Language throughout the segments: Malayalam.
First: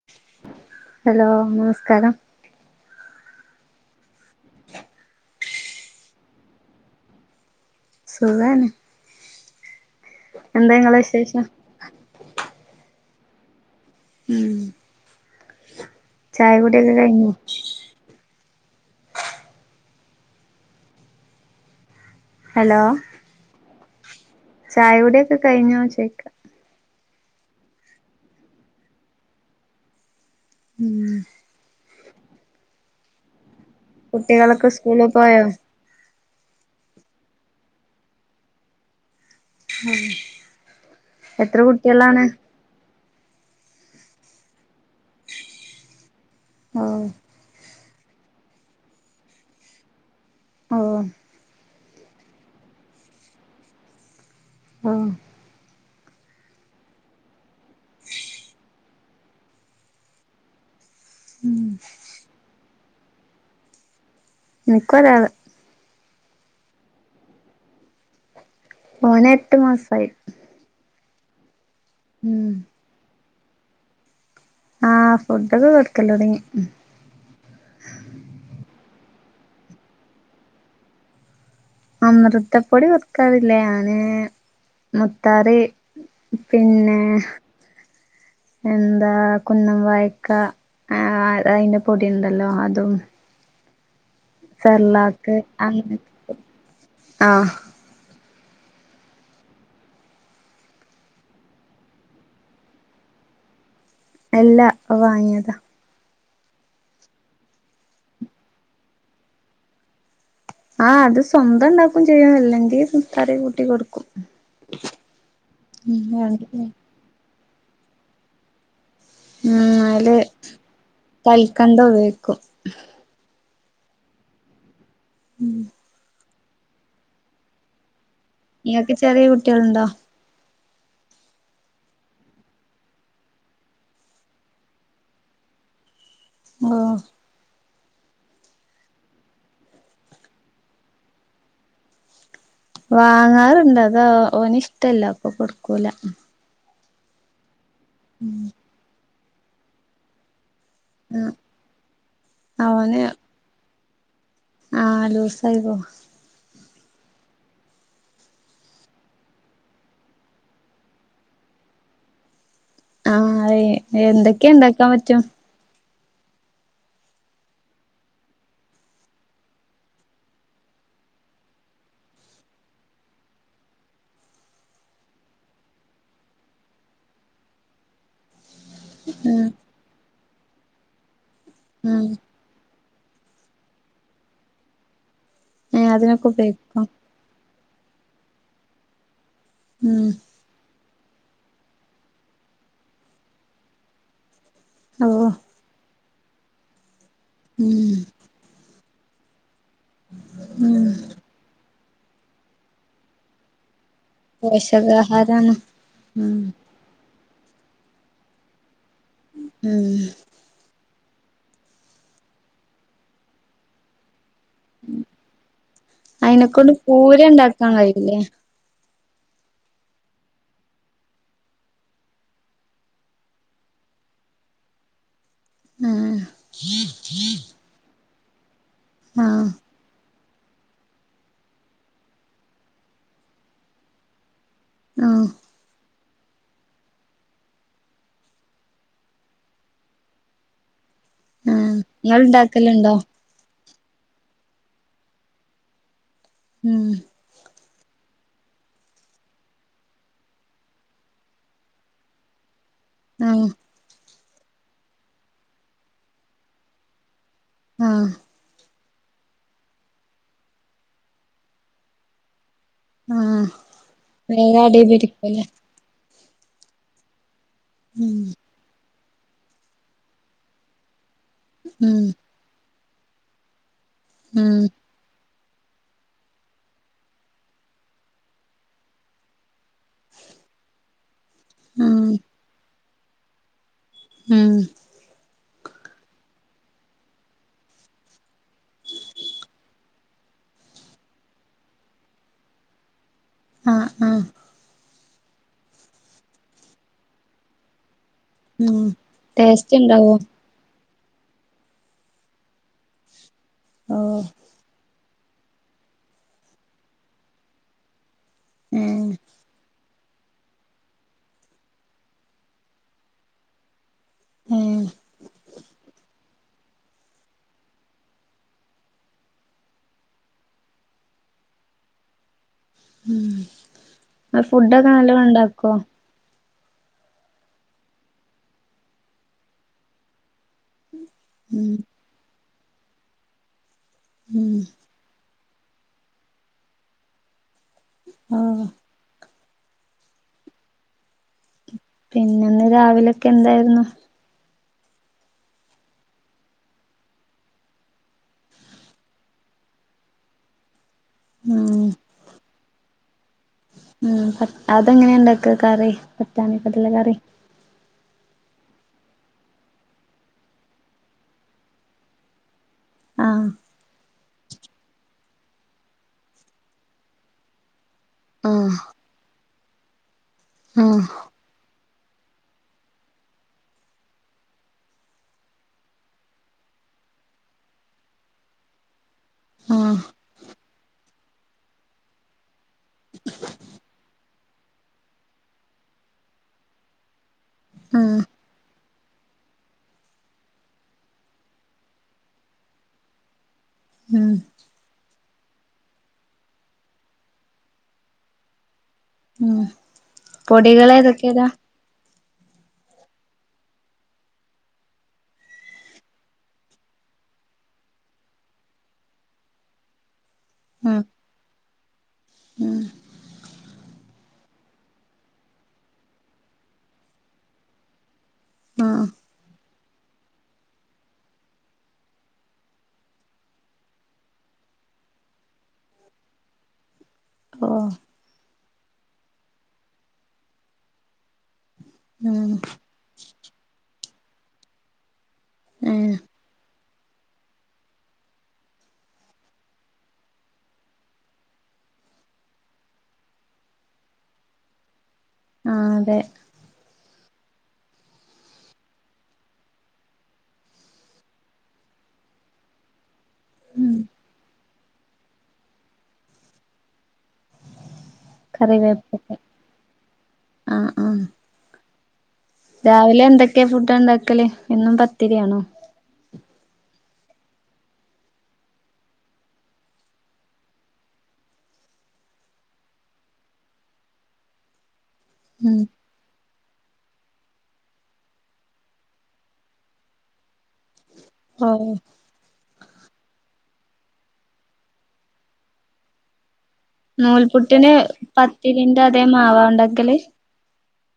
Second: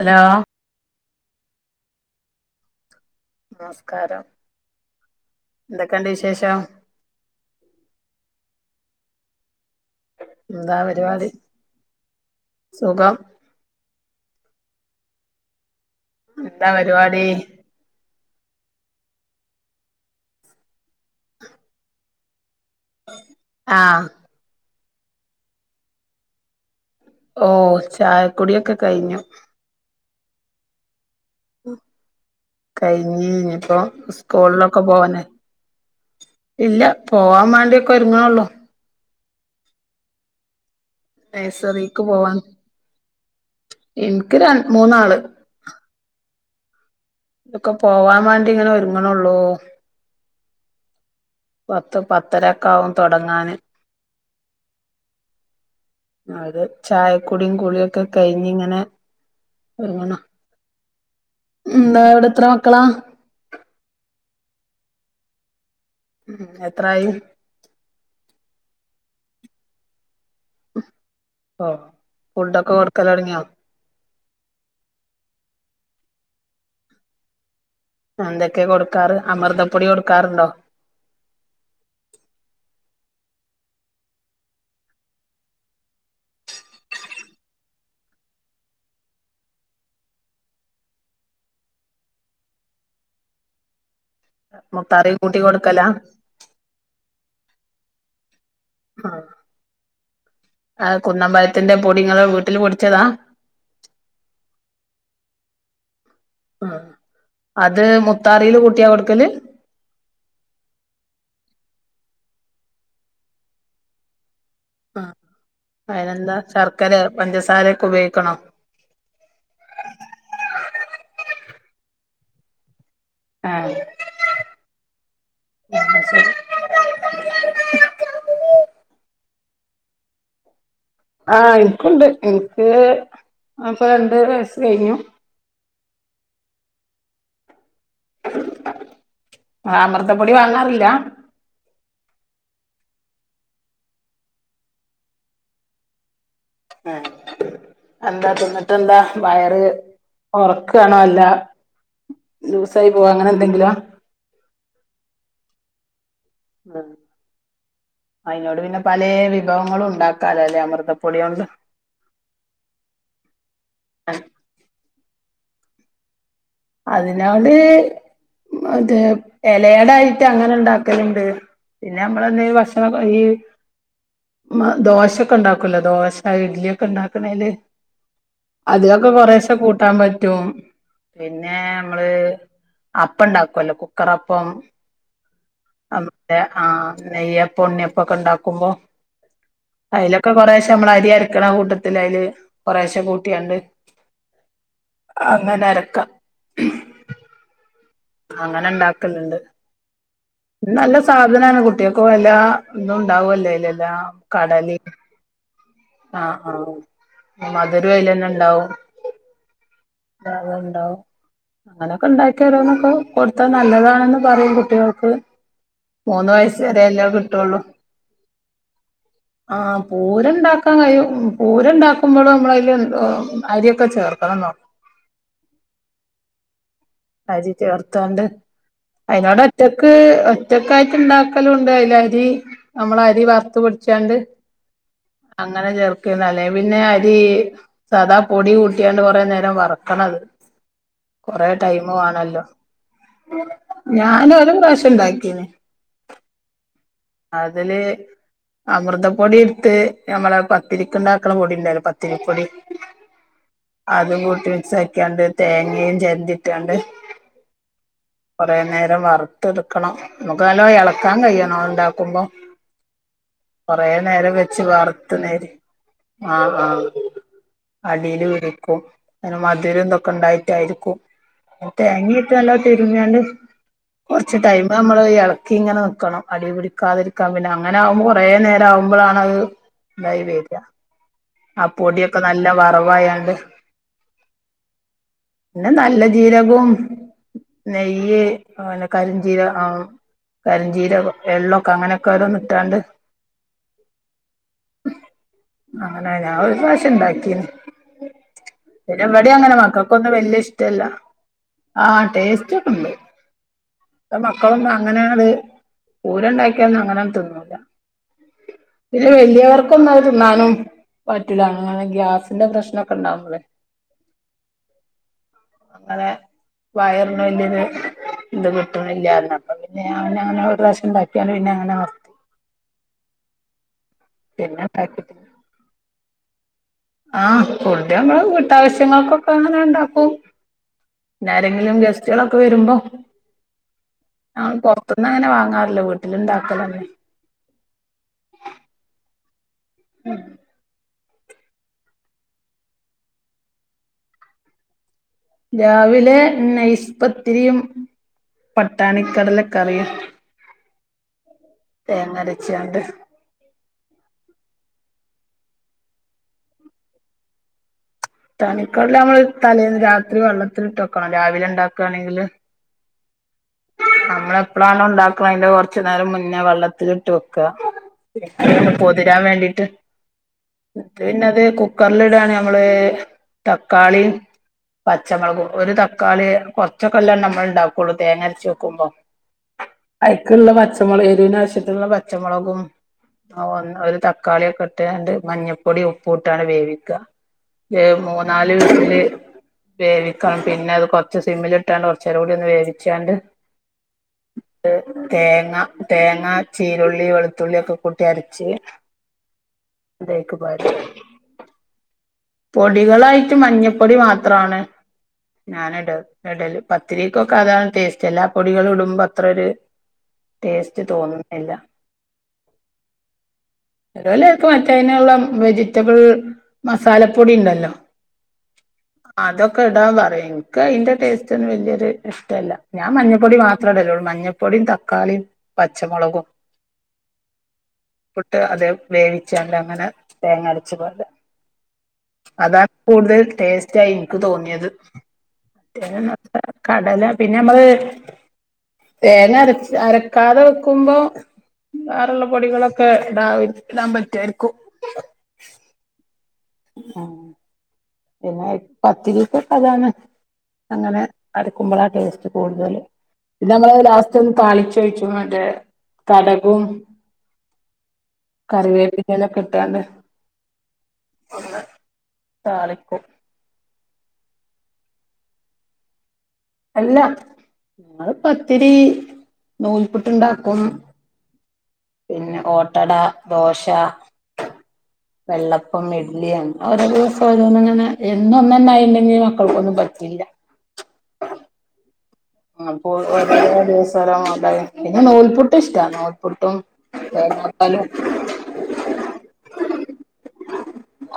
ഹലോ ഹലോ നമസ്കാരം നമസ്കാരം എന്തൊക്കെയുണ്ട് വിശേഷം സുഖാണെ എന്തേ എന്താ നിങ്ങളെ പരിപാടി വിശേഷം? സുഖം ഉം ചായ എന്താ കുടിയെല്ലാം പരിപാടി കഴിഞ്ഞ് ഹലോ ആഹ് ചായകുടിയൊക്കെ കഴിഞ്ഞോ ചോയ്ക്ക ഓ ചായ കുടിയൊക്കെ കഴിഞ്ഞു ഉം കഴിഞ്ഞ് ഇനിപ്പോ കുട്ടികളൊക്കെ സ്കൂള്ളൊക്ക സ്കൂളിൽ പോവാനെ പോയോ ഇല്ല പോവാൻ മാണ്ടിയൊക്കെ ഒരുങ്ങണെള്ളോ ഉ എത്ര നഴ്സറിക്ക് കുട്ട്യാളാണ് പോവാൻ എനിക്ക് രണ് മൂന്നാള് ആഹ ഇതൊക്കെ പോവാൻ വേണ്ടി ഇങ്ങനെ ഒരുങ്ങണെള്ളൂ ഓ പത്ത് പത്തരക്കാകും തൊടങ്ങാന് ആഹ അത് ചായക്കൊടിയും കുളിയൊക്കെ കഴിഞ്ഞിങ്ങനെ ഒരുമണ ഉം ന്താ ഇവിടെ എത്ര മക്കളാ നിക്കൊരാള് ഉം എത്രായി ഓനെട്ടുമാസായി ഓ ഫുഡൊക്കെ കൊടുക്കലോടുങ്യോ ആഹ് ഫുഡൊക്കെ കൊടുക്കലൊട്ങ്ങി എന്തൊക്കെ കൊടുക്കാറ് അമൃതപ്പൊടി കൊടുക്കാറുണ്ടോ അമൃതപ്പൊടി കൊറക്കാറില്ലേ ആന് മുത്താറി പിന്നെ എന്താ കുന്നം വായക്ക ആ അയിന്റെ പൊടി ഉണ്ടല്ലോ അതും മുത്താറിയും സെർലാക്ക് കൂട്ടി കൊടുക്കലാ അങ്ങന ആഹ ആഹ ആ കുന്നമ്പയത്തിന്റെ പൊടിങ്ങെൾ വീട്ടിൽ പൊടിച്ചതാ എല്ലാ അഉ വാങ്ങിയതാ അത് മുത്താറിയില് കൂട്ടിയാ കൊടുക്കല് ആഹ് അത് സ്വന്തം ഉണ്ടാക്കും ചെയ്യും അല്ലെങ്കിൽ മുത്താറി കൂട്ടി കൊടുക്കും ആ ഉം അതിനെന്താ വേണ്ട ശർക്കരെ പഞ്ചസാരൊക്കെ ഉപയോഗിക്കണം കണ്ട വോയ്‌ക്കും ആഹ ഉം നിങ്ങക്ക് ചെറിയ കുട്ടികൾണ്ടോ ആഹ എനിക്കുണ്ട് എനിക്ക് അപ്പൊ രണ്ട് വയസ് കഴിഞ്ഞു ആഹ് ആ അമൃതപ്പൊടി വാങ്ങാറില്ല? വാങ്ങാറുണ്ട് അതാ ഓന് ഇഷ്ടല്ലോ അപ്പൊ കൊടുക്കൂല ഏ എന്താ തിന്നിട്ടെന്താ വയറ് ഓർ ണല്ല ഉം ലൂസായി പോവാ അങ്ങനെന്തെങ്കിലാ ആഹ ലൂസായി പോ ആ. അയിനോട് പിന്ന പലേ വിഭവങ്ങളും ഉണ്ടാക്കാലോലെ അമൃതപ്പൊടിയോണ്ട്. ആ എ എന്തൊക്ക്യ ഇണ്ടാക്കാൻ പറ്റാ? അതിനോട് മറ്റേ ഇലയടായിട്ട് അങ്ങനെ ഇണ്ടാക്കല്ണ്ട്. പിന്നെ ഞമ്മള് എന്തോല് ഭക്ഷണ, ഈ മ് ദോശൊക്കെണ്ടാക്കൂലോ ദോശ ഇഡ്ല്യാെക്കെ ഇണ്ടാക്കണേല് അതിലൊക്കെ ഉം കൊറേശെ കൂട്ടാൻ പറ്റും. പിന്നെ, ഉം അമ്മള് അപ്പം ഇണ്ടാക്കുല്ലോ കുക്കറപ്പം. ഏഹ് അ അതിനൊക്കെ ആ ഉപയോഗിക്കും നെയ്യപ്പം ഉണ്ണിയപ്പൊക്കെണ്ടാക്കുമ്പോ ഉം അയിലൊക്കെ കൊറേശെ അമ്മള് [unintelligible] കൂട്ടത്തിലയില് കൊറെശെ കൂട്ട്യാണ്ട് ഓഹ് അങ്ങനെ അരക്ക. ഉം അങ്ങനെ ഇണ്ടാക്കല്ണ്ട്. ഉം നല്ല സാധനാണ്, കുട്ട്യേക്കും എല്ലാ തും ഇണ്ടാവല്ലോ അയില് എല്ലാ കടലിം, പോഷകാഹാരാണ് ആ ഉം ആ. മധുരൂം അയിലന്നെണ്ടാവും ഉം [unintelligible] ഇണ്ടാവും. അങ്ങനൊക്കെണ്ടാക്കി ഓരോന്നൊക്കെ കൊടുത്താ നല്ലതാണെന്ന് പറയും, കുട്ട്യേൾക്ക് മൂന്ന് വയസ് അയിനെക്കൊണ്ട് വരെല്ലൂ പൂര കിട്ടോള്ളു. ഇണ്ടാക്കാൻ കഴിയൂലേ ആ പൂരണ്ടാക്കാൻ കയിയും, പൂരണ്ടാക്കുമ്പോളും അമ്മളയില് അര്യൊക്കെ ചേർക്കണംന്നോ ഉം. ത്താണ്ട് അയിനോണ്ട് ഒറ്റക്ക് ഒ ഒറ്റക്കായിട്ട് ഇണ്ടാക്കലൂണ്ട്, അയില് അരി അമ്മള് അരി വറുത്ത് പൊടിച്ചാണ്ട് ആഹ് അങ്ങനെ ചേർ അല്ലേ പിന്ന അരി സാദാ പൊടി കൂട്ടിയാണ്ട് കൊറേ നേരം വറക്കണത്. കൊറെ ആഹ് ടൈമൂ ഇങ്ങള് ആണല്ലോ. ഇണ്ടാക്കല്ണ്ടോ ഞാന് ഒരു പ്രാവശ്യം ഇണ്ടാക്കീന്. ഉം. അതില് അമൃതപ്പൊടി എട്ത്ത് ഞമ്മളെ പത്തിരിക്ക്ണ്ടാക്ക്ണ പൊടി ഇണ്ടല്ലോ പത്തിരിപ്പൊടി ആഹ് അതും കൂട്ടി മിക്സാക്കിയാണ്ട് തേങ്ങേം ചെരണ്ടിട്ടാണ്ട് ആഹ് കൊറേ നേ വറുത്ത് എടുക്കണം, അമ്മക്ക് നല്ലോ എളക്കാൻ കയ്യണം ഇണ്ടാക്കുമ്പോ ആഹ് കൊറേ നേരം വെച്ച് വേഗം വർത്ത് അടീപിടിക്കുല്ലേ നേര് ആ ആ ഉം അടീല് പിടിക്കും. അങ്ങനെ മധുരുതൊക്കെ ഇണ്ടായിട്ടായിരിക്കും, ഉം തേങ്ങീട്ട് നല്ല തിരുഞ്ഞാണ്ട് കൊറച്ച് ഉം ടൈമ് അമ്മള് ക്കി ഇങ്ങനെ നിക്കണം അടീ പിടിക്കാതിരിക്കാൻ പിന്നെ അങ്ങനാകുമ്പോ കൊറേ നേരം ആവുമ്പൊളാണ് അത് [unintelligible] വരിയാ ആ ഉം പൊട്യൊക്കെ നല്ല വറവായാണ്ട് ഉം. പിന്നെ നല്ല ജീരകും, നെയ്യ് പിന്നെ കരിഞ്ജീരകം ആ കരിഞ്ചീരകം എള്ളൊക്കെ അങ്ങനൊക്കോരോന്നിട്ടാണ്ട് ആ ആ. അങ്ങനെ ഞാ ഒരു പ്രാശ്യം ഇണ്ടാക്കിനീ ഉം പിന്നെ ഇവിടീം അങ്ങനെ ടേസ്റ്റ് ഇണ്ടാവോ മക്കക്കൊന്നും വെല്ല്യ ഇഷ്ടല്ല്യ. ആ ടേസ്റ്റ് ഒക്കണ്ട്, ഓഹ് മക്കളൊന്നൂ അങ്ങനേ പൂരണ്ടാക്കിയന്ന് അങ്ങനൊന്നൂ തിന്നൂല, ഏഹ് പിന്നെ വല്ല്യവർ [inaudible] തിന്നാനും പറ്റ്ല അങ്ങനെ ഗ്യാസ്ന്റെ പ്രശ്നൊക്കെ ഇണ്ടാവുമ്പൊളേ ഏഹ് [inaudible] വയറിന് വല്യൊരു ഇത് കിട്ട്ണില്ലാ പറഞ്ഞു അപ്പ പിന്നെ [unintelligible] അങ്ങനെ ഒരു പ്രാവശ്യം ഇണ്ടാക്കി പിന്നെ അങ്ങനെ നിർത്തി ഉം പിന്നെ ഫുഡൊക്കെ നല്ലണം ഉണ്ടാക്കിട്ടില്ല ഇണ്ടാക്കോ ആഹ് പൂതിയാകുമ്പോ വീട്ടാവശ്യങ്ങൾക്കൊക്കെ അങ്ങനെ ഇണ്ടാക്കും പിന്നെ ഉം ആരെങ്കിലും ഗസ്റ്റുകളൊക്കെ വരുമ്പോ ഉം ഞങ്ങൾ പൊറത്ത്ന്ന് അങ്ങനെ വാങ്ങ ങ്ങാറില്ല. വീട്ടില് ഇണ്ടാക്കലന്നേ ആഹ് [inaudible] പിന്നെന്ന് രാവിലൊക്കെ എന്തായിരുന്നു രാവിലെ നൈസ്പത്തിരിയും പട്ടാണിക്കടല കറിയും ഉം തേങ്ങ അരച്ച്ങ്ങാണ്ട് ഉം പ അതെങ്ങനെയ ഇണ്ടാക്ക കറി പട്ടാണി കടല ക്കറി പട്ടാണി ക്കടല നമ്മള് തലേന്ന് രാത്രി വെള്ളത്തിലിട്ട് വെക്കണം രാവിലെ ഇണ്ടാക്കാണെങ്കില് ആഹ് നമ്മള് എപ്പളാണ് ഉണ്ടാക്ക്ണ്‌ അതിന്റെ കൊറച്ചു നേരം മുന്നേ വെള്ളത്തിൽ ഇട്ട് വെക്ക ആഹ് പൊതിരാൻ വേണ്ടിട്ട് ന്നിട്ട് ആഹ് പിന്നെത് കുക്കറിലിടാണ് ഞമ്മള് തക്കാളീം പച്ചമൊളകും ഒരു തക്കാളി കുറച്ചൊക്കെല്ലേ നമ്മള് ഉണ്ടാക്കുള്ളൂ തേങ്ങ അരച്ച് ട്ട് വെക്കുമ്പോ ആഹ് അയ്ക്കുള്ള പച്ചമുളക് എരുവിന് ആവശ്യത്തിനുള്ള പച്ചമുളകും ആ ഒന്ന് ഒരു തക്കാളിയൊക്കെ ഇട്ട്ങ്ങാണ്ട് മഞ്ഞപ്പൊടി ഉപ്പും ഇട്ടാണ് വേവിക്ക ഏ ആഹ് മൂന്നാല് വിസില് വേവിക്കണം പിന്നെ അത് കൊറച്ച് സിമ്മിലിട്ടാണ്ട് കുറചെരം കൂടി ഒന്ന് വേവിച്ചാണ്ട് ഉം തേങ്ങ തേങ്ങ ചീരുള്ളി വെളുത്തുള്ളി ഒക്കെ കൂട്ടി അരച്ച് ഉം അതേക്ക് പാരും പൊടികള് ഏതൊക്കെ ഇടാ പൊടികളായിട്ട് മഞ്ഞപ്പൊടി മാത്രാണ് ഞാൻ ഇട ഇടല് പത്തിരിക്കൊക്കെ അതാണ് ടേസ്റ്റ് എല്ലാ പൊടികളും ഇടുമ്പോ അത്രൊരു ടേസ്റ്റ് ഉം തോന്നുന്നില്ല ഉം ഇപ്പൊ മറ്റേ അയ്നുള്ള വെജിറ്റബിൾ മസാലപ്പൊടി ഇണ്ടല്ലോ ആഹ് ആ അതൊക്കെ ഇടാ പറയും എനിക്ക് അയ്ന്റെ ടേസ്റ്റൊന്നും വലിയൊരു ഇഷ്ടല്ല ഞാൻ മഞ്ഞപ്പൊടി മാത്രേ ഇടലൊള്ളൂ മഞ്ഞപ്പൊടിയും തക്കാളിയും പച്ചമുളകും ഓഹ് ഉപ്പ്ട്ട് അത് വേവിച്ചാണ്ട് അങ്ങനെ തേങ്ങരച്ച് പാര ഉം അതാണ് കൂടുതൽ ടേസ്റ്റായി ഇൻക് തോന്നിയത് മറ്റേതൊന്നും ഏഹ് അത്ര കടല പിന്നെ അമ്മള് തേങ്ങ അരച്ച് അരക്കാതെ വെക്കുമ്പോ വേറെള്ള പൊടികളൊക്കെ ഇടാ ഇടാൻ പറ്റുവായിരിക്കും ആഹ് അതെ ആ പിന്നെ പത്തിരീക്കൊക്കെ അതാണ് അങ്ങനെ അരക്കുമ്പളാ ടേസ്റ്റ് കൂടുതല് പിന്നെ നമ്മള് ഉം ലാസ്റ്റ് ഒന്ന് താളിച്ച് ഒഴിച്ചും മറ്റേ കടകും കറിവേപ്പിന്റല കറിവേപ്പൊക്കെ ഒക്കെ ഇട്ടാണ്ട് ആഹ് ആഹ് താളിക്കും രാവിലെ എന്തൊക്കെ ഫുഡാ ഉണ്ടാക്കല് എന്നും പത്തിരിയാണോ അല്ല അത് പത്തിരി നൂൽപ്പുട്ടുണ്ടാക്കും പിന്നെ ഓട്ടട ദോശ ഉം വെള്ളപ്പം ഇഡ്ലി അങ്ങനെ ഓരോ ദിവസം ഓരോന്നങ്ങനെ എന്നും ഒന്നന്നായിണ്ടെങ്കി മക്കൾക്കൊന്നും പറ്റില്ല [inaudible] ആ അപ്പൊ ഓരോരോ [unintelligible] പിന്നെ നൂൽപുട്ട് ഇഷ്ട നൂൽപുട്ടും തേങ്ങാപ്പാലും നൂൽപുട്ടിന് പത്തിരിന്റെ അതേ മാവ ഉണ്ടക്കല്ല്?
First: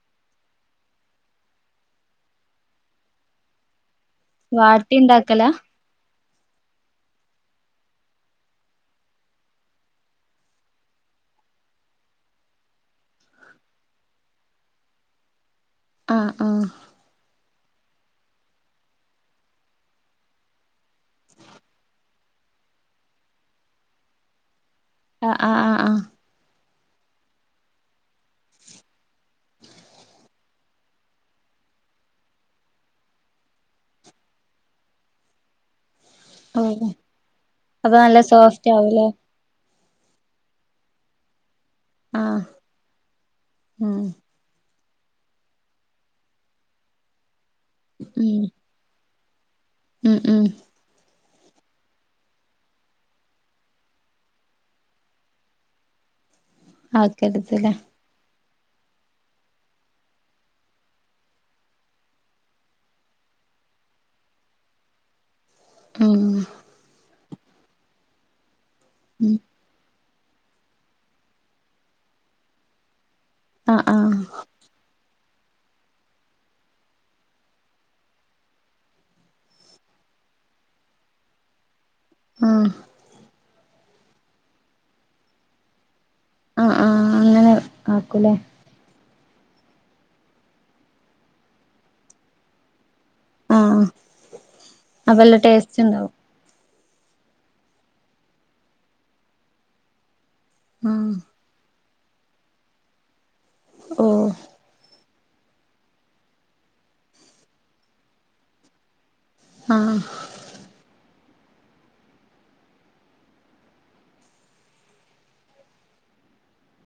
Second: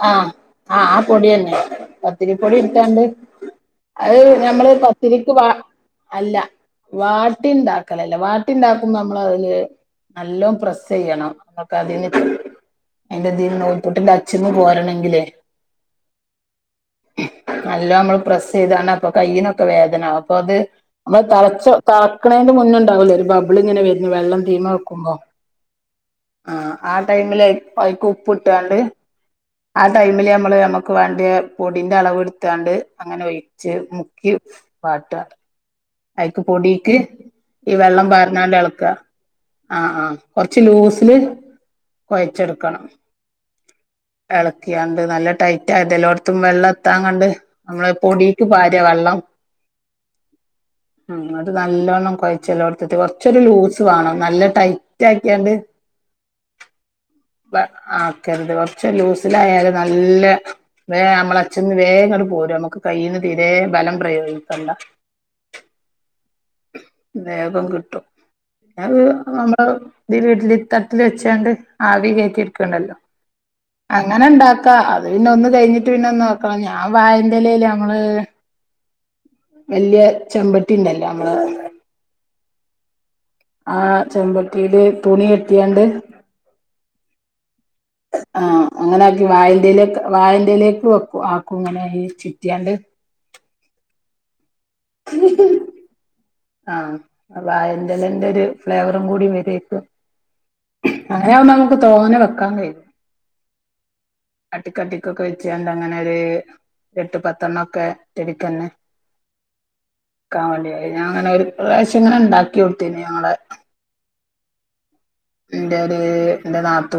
അ ആ പൊടിയന്നെ പത്തിരി പൊടി ഇട്ടാണ്ട് അയ് ഞമ്മള് വാട്ടി പത്തിരിക്ക് വാ ഉണ്ടാക്കലാ അല്ല വാ ട്ടിണ്ടാക്കലല്ലാ വാട്ടി ഉണ്ടാക്കുമ്പോ നമ്മള് അതില് നല്ലോം പ്രെസ്സ് ചെയ്യണം [unintelligible] നൂൽപ്പുട്ടിന്റ അ ച്ചെന്ന് പോരണെങ്കിലെ ആ ആ നല്ലോം മ്മള് പ്രെസ്സ് ചെയ്തണ്ട് അപ്പോ കൈനൊക്കെ വേദന അപ്പൊ അത് നമ്മള് തളച്ചോ കളക്കണ്ണേന് മുൻ [unintelligible] ഉണ്ടാവൂലേ ഒരു ബബിളിങ്ങെനെ വരുന്നു വെള്ള തീമാ ആ ആ ആ ആ ടൈമില് അഴിക്ക് ഉപ്പ് ഇട്ടാണ്ട് ആ ടൈമില് നമ്മള് നമ്മ ക്ക് വേണ്ടിയ പൊടിന്റെ അളവ് എടുത്താണ്ട് അങ്ങനെ ഒഴിച്ച് മുക്കി വാട്ടാ അഴിക്ക് ഓ പൊടീക്ക് ഈ അപ്പൊ വെള്ളം നല്ല പകർന്നാണ്ട് സോഫ്റ്റ് എളക്ക ആവുംല്ലേ ആ ആ കൊറച്ച് ലൂസില് ആഹ് കൊയച്ചെടുക്കണം ഉം എള ക്യാണ്ട് നല്ല ടൈറ്റായിട്ട് എലോടത്തും വെള്ളേത്താൻ കണ്ട് നമ്മള് പൊടിയിട്ട് ഉം പാര്യ വെള്ളം ഉം ഉം ഉം അത് നല്ലോണം കൊഴച്ച് എല്ലാടത്ത് കൊറച്ചൊരു ലൂസ് വാണം നല്ല ടൈറ്റ് ആക്കിയാണ്ട് ആക്കരുതലെ കൊറച്ച് ലൂസിലായാലും നല്ല വേയം നമ്മള് അച്ന്ന് വേഗം ഇങ്ങ്ട് പോരും നമുക്ക് കൈ ഇതേ ബലം പ്രയോഗിക്കണ്ട മ് വേഗം കിട്ടും ഉം [unintelligible] ഇതി ഇഡലി തട്ടില് വെചാണ്ട് ആവി കെറ്റി എടുക്കണ്ടല്ലോ ആഹ് ആഹ് അങ്ങനെ ഇണ്ടാക്കാ അത് പിന്നെ ഒന്ന് കയിഞ്ഞിട്ട് പിന്നൊന്ന് വെക്കണം ഞാൻ വാഴിന്റെ എലേല് ഞങ്ങള് വല്യ ചെമ്പട്ടി ഇണ്ടല്ലോ നമ്മള് ആ ആ ചെമ്പട്ടിയില് തുണി കെട്ടിയാണ്ട് ആ ആ അങ്ങനെ ആക്കൂലേ ആ അങ്ങനെ വാഴിന്റെ ഇലേക്ക് വാഴിന്റെ ഇലേക്ക് വെക്ക ആക്കും ഇങ്ങനെ ചുറ്റിയാണ്ട് ആ അത് നല്ല ടേസ്റ്റ് ഇണ്ടാവും ആ അവാഴിന്റെലെന്റോരു ഫ്ലേവറും കൂടി വെരിക്കും ആഹ് അങ്ങനെയവുമ്പം നമുക്ക് തോന്നെം വെക്കാൻ കയിയും ഓ അടിക്കടി [unintelligible] വെച്ചാണ്ട് അങ്ങനൊര് എട്ട് പത്തണ്ണോക്കേ ഒറ്റടിക്കന്നെ ആഹ് കാ വേണ്ടിയ ഞാൻ അങ്ങനെ ഒരു പ്രാശ്യം ഇങ്ങനെ ഒണ്ടാക്കിയൊക്കി ഞങ്ങളെ നിന്റെയാര് നിന്റെ നാത്തൂ